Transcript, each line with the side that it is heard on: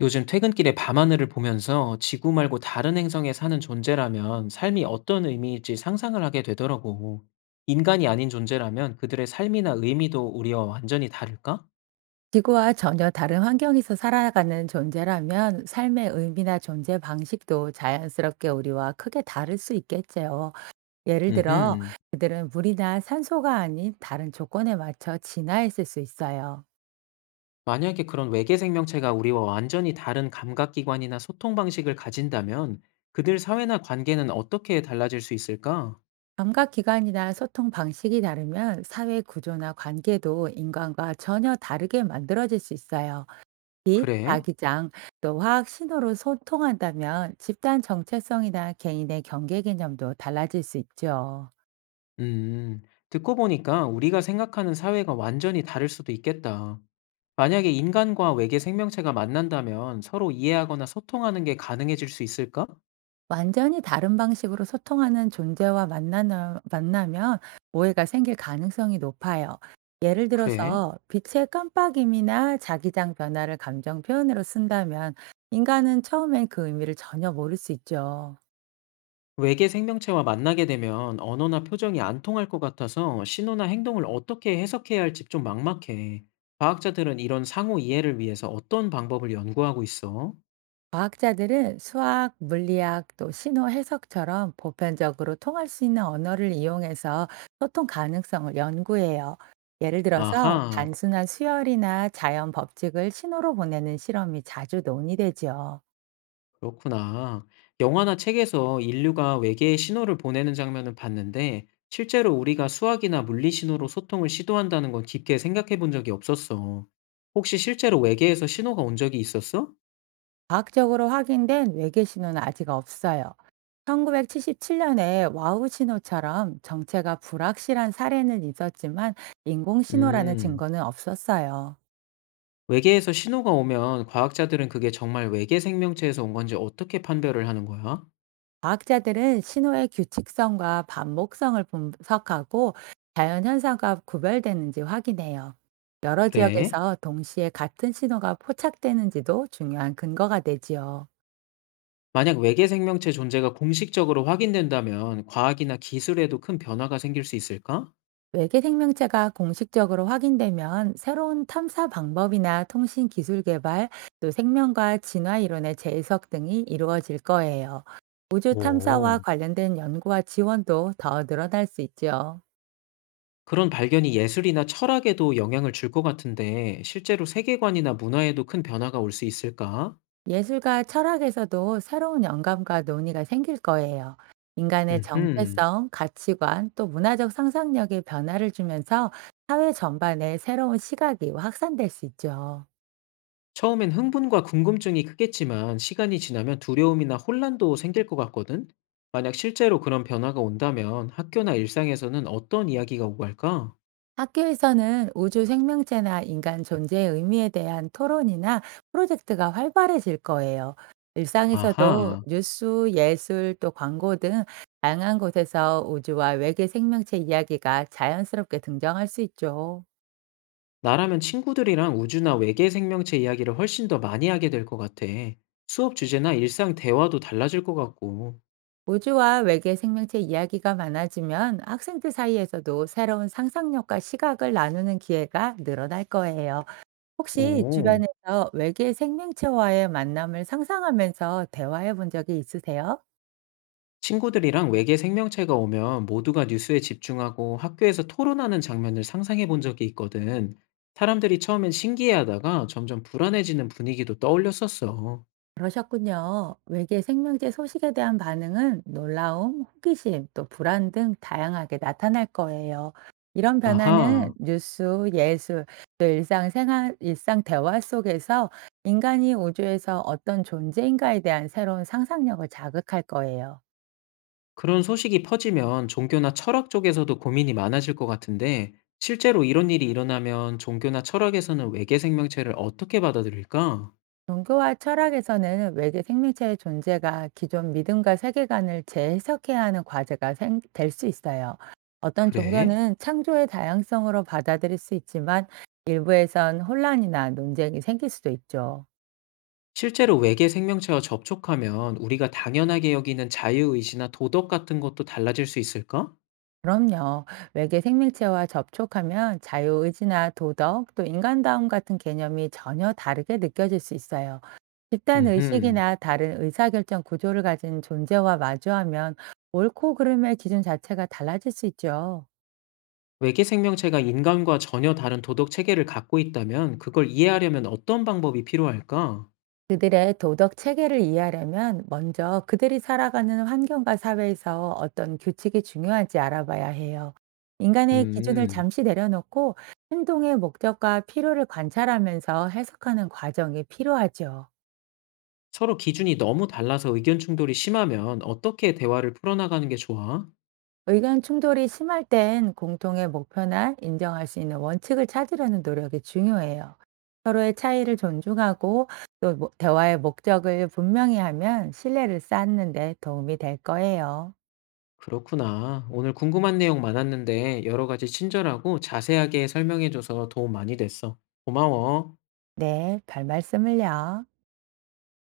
left: 요즘 퇴근길에 밤하늘을 보면서 지구 말고 다른 행성에 사는 존재라면 삶이 어떤 의미일지 상상을 하게 되더라고. 인간이 아닌 존재라면 그들의 삶이나 의미도 우리와 완전히 다를까?
right: 지구와 전혀 다른 환경에서 살아가는 존재라면 삶의 의미나 존재 방식도 자연스럽게 우리와 크게 다를 수 있겠죠. 예를 들어,
left: 음흠.
right: 그들은 물이나 산소가 아닌 다른 조건에 맞춰 진화했을 수 있어요.
left: 만약에 그런 외계 생명체가 우리와 완전히 다른 감각기관이나 소통 방식을 가진다면 그들 사회나 관계는 어떻게 달라질 수 있을까?
right: 감각 기관이나 소통 방식이 다르면 사회 구조나 관계도 인간과 전혀 다르게 만들어질 수 있어요. 빛,
left: 그래?
right: 자기장, 또 화학 신호로 소통한다면 집단 정체성이나 개인의 경계 개념도 달라질 수 있죠.
left: 음, 듣고 보니까 우리가 생각하는 사회가 완전히 다를 수도 있겠다. 만약에 인간과 외계 생명체가 만난다면 서로 이해하거나 소통하는 게 가능해질 수 있을까?
right: 완전히 다른 방식으로 소통하는 존재와 만나나 만나면 오해가 생길 가능성이 높아요. 예를
left: 그래?
right: 들어서 빛의 깜빡임이나 자기장 변화를 감정 표현으로 쓴다면 인간은 처음엔 그 의미를 전혀 모를 수 있죠.
left: 외계 생명체와 만나게 되면 언어나 표정이 안 통할 것 같아서 신호나 행동을 어떻게 해석해야 할지 좀 막막해. 과학자들은 이런 상호 이해를 위해서 어떤 방법을 연구하고 있어?
right: 과학자들은 수학, 물리학, 또 신호 해석처럼 보편적으로 통할 수 있는 언어를 이용해서 소통 가능성을 연구해요. 예를 들어서
left: 아하.
right: 단순한 수열이나 자연 법칙을 신호로 보내는 실험이 자주 논의되지요.
left: 그렇구나. 영화나 책에서 인류가 외계에 신호를 보내는 장면을 봤는데, 실제로 우리가 수학이나 물리 신호로 소통을 시도한다는 건 깊게 생각해 본 적이 없었어. 혹시 실제로 외계에서 신호가 온 적이 있었어?
right: 과학적으로 확인된 외계 신호는 아직 없어요. 1977년에 와우 신호처럼 정체가 불확실한 사례는 있었지만 인공 신호라는
left: 음,
right: 증거는 없었어요.
left: 외계에서 신호가 오면 과학자들은 그게 정말 외계 생명체에서 온 건지 어떻게 판별을 하는 거야?
right: 과학자들은 신호의 규칙성과 반복성을 분석하고 자연 현상과 구별되는지 확인해요. 여러
left: 그래.
right: 지역에서 동시에 같은 신호가 포착되는지도 중요한 근거가 되지요.
left: 만약 외계 생명체 존재가 공식적으로 확인된다면 과학이나 기술에도 큰 변화가 생길 수 있을까?
right: 외계 생명체가 공식적으로 확인되면 새로운 탐사 방법이나 통신 기술 개발, 또 생명과 진화 이론의 재해석 등이 이루어질 거예요. 우주 탐사와
left: 오.
right: 관련된 연구와 지원도 더 늘어날 수 있죠.
left: 그런 발견이 예술이나 철학에도 영향을 줄 것 같은데 실제로 세계관이나 문화에도 큰 변화가 올 수 있을까?
right: 예술과 철학에서도 새로운 영감과 논의가 생길 거예요. 인간의
left: 음흠.
right: 정체성, 가치관, 또 문화적 상상력에 변화를 주면서 사회 전반에 새로운 시각이 확산될 수 있죠.
left: 처음엔 흥분과 궁금증이 크겠지만 시간이 지나면 두려움이나 혼란도 생길 것 같거든? 만약 실제로 그런 변화가 온다면 학교나 일상에서는 어떤 이야기가 오고 할까?
right: 학교에서는 우주 생명체나 인간 존재의 의미에 대한 토론이나 프로젝트가 활발해질 거예요. 일상에서도
left: 아하,
right: 뉴스, 예술, 또 광고 등 다양한 곳에서 우주와 외계 생명체 이야기가 자연스럽게 등장할 수 있죠.
left: 나라면 친구들이랑 우주나 외계 생명체 이야기를 훨씬 더 많이 하게 될 것 같아. 수업 주제나 일상 대화도 달라질 것 같고.
right: 우주와 외계 생명체 이야기가 많아지면 학생들 사이에서도 새로운 상상력과 시각을 나누는 기회가 늘어날 거예요. 혹시
left: 오.
right: 주변에서 외계 생명체와의 만남을 상상하면서 대화해 본 적이 있으세요?
left: 친구들이랑 외계 생명체가 오면 모두가 뉴스에 집중하고 학교에서 토론하는 장면을 상상해 본 적이 있거든. 사람들이 처음엔 신기해하다가 점점 불안해지는 분위기도 떠올렸었어.
right: 그러셨군요. 외계 생명체 소식에 대한 반응은 놀라움, 호기심, 또 불안 등 다양하게 나타날 거예요. 이런 변화는
left: 아하,
right: 뉴스, 예술, 또 일상 생활, 일상 대화 속에서 인간이 우주에서 어떤 존재인가에 대한 새로운 상상력을 자극할 거예요.
left: 그런 소식이 퍼지면 종교나 철학 쪽에서도 고민이 많아질 것 같은데, 실제로 이런 일이 일어나면 종교나 철학에서는 외계 생명체를 어떻게 받아들일까?
right: 종교와 철학에서는 외계 생명체의 존재가 기존 믿음과 세계관을 재해석해야 하는 과제가 될 수 있어요. 어떤
left: 그래?
right: 종교는 창조의 다양성으로 받아들일 수 있지만 일부에선 혼란이나 논쟁이 생길 수도 있죠.
left: 실제로 외계 생명체와 접촉하면 우리가 당연하게 여기는 자유의지나 도덕 같은 것도 달라질 수 있을까?
right: 그럼요. 외계 생명체와 접촉하면 자유의지나 도덕, 또 인간다움 같은 개념이 전혀 다르게 느껴질 수 있어요. 집단
left: 음흠.
right: 의식이나 다른 의사결정 구조를 가진 존재와 마주하면 옳고 그름의 기준 자체가 달라질 수 있죠.
left: 외계 생명체가 인간과 전혀 다른 도덕 체계를 갖고 있다면 그걸 이해하려면 어떤 방법이 필요할까?
right: 그들의 도덕 체계를 이해하려면 먼저 그들이 살아가는 환경과 사회에서 어떤 규칙이 중요한지 알아봐야 해요. 인간의 기준을
left: 음,
right: 잠시 내려놓고 행동의 목적과 필요를 관찰하면서 해석하는 과정이 필요하죠.
left: 서로 기준이 너무 달라서 의견 충돌이 심하면 어떻게 대화를 풀어나가는 게 좋아?
right: 의견 충돌이 심할 땐 공통의 목표나 인정할 수 있는 원칙을 찾으려는 노력이 중요해요. 서로의 차이를 존중하고 대화의 목적을 분명히 하면 신뢰를 쌓는 데 도움이 될 거예요.
left: 그렇구나. 오늘 궁금한 내용 많았는데 여러 가지 친절하고 자세하게 설명해줘서 도움 많이 됐어. 고마워.
right: 네, 별 말씀을요.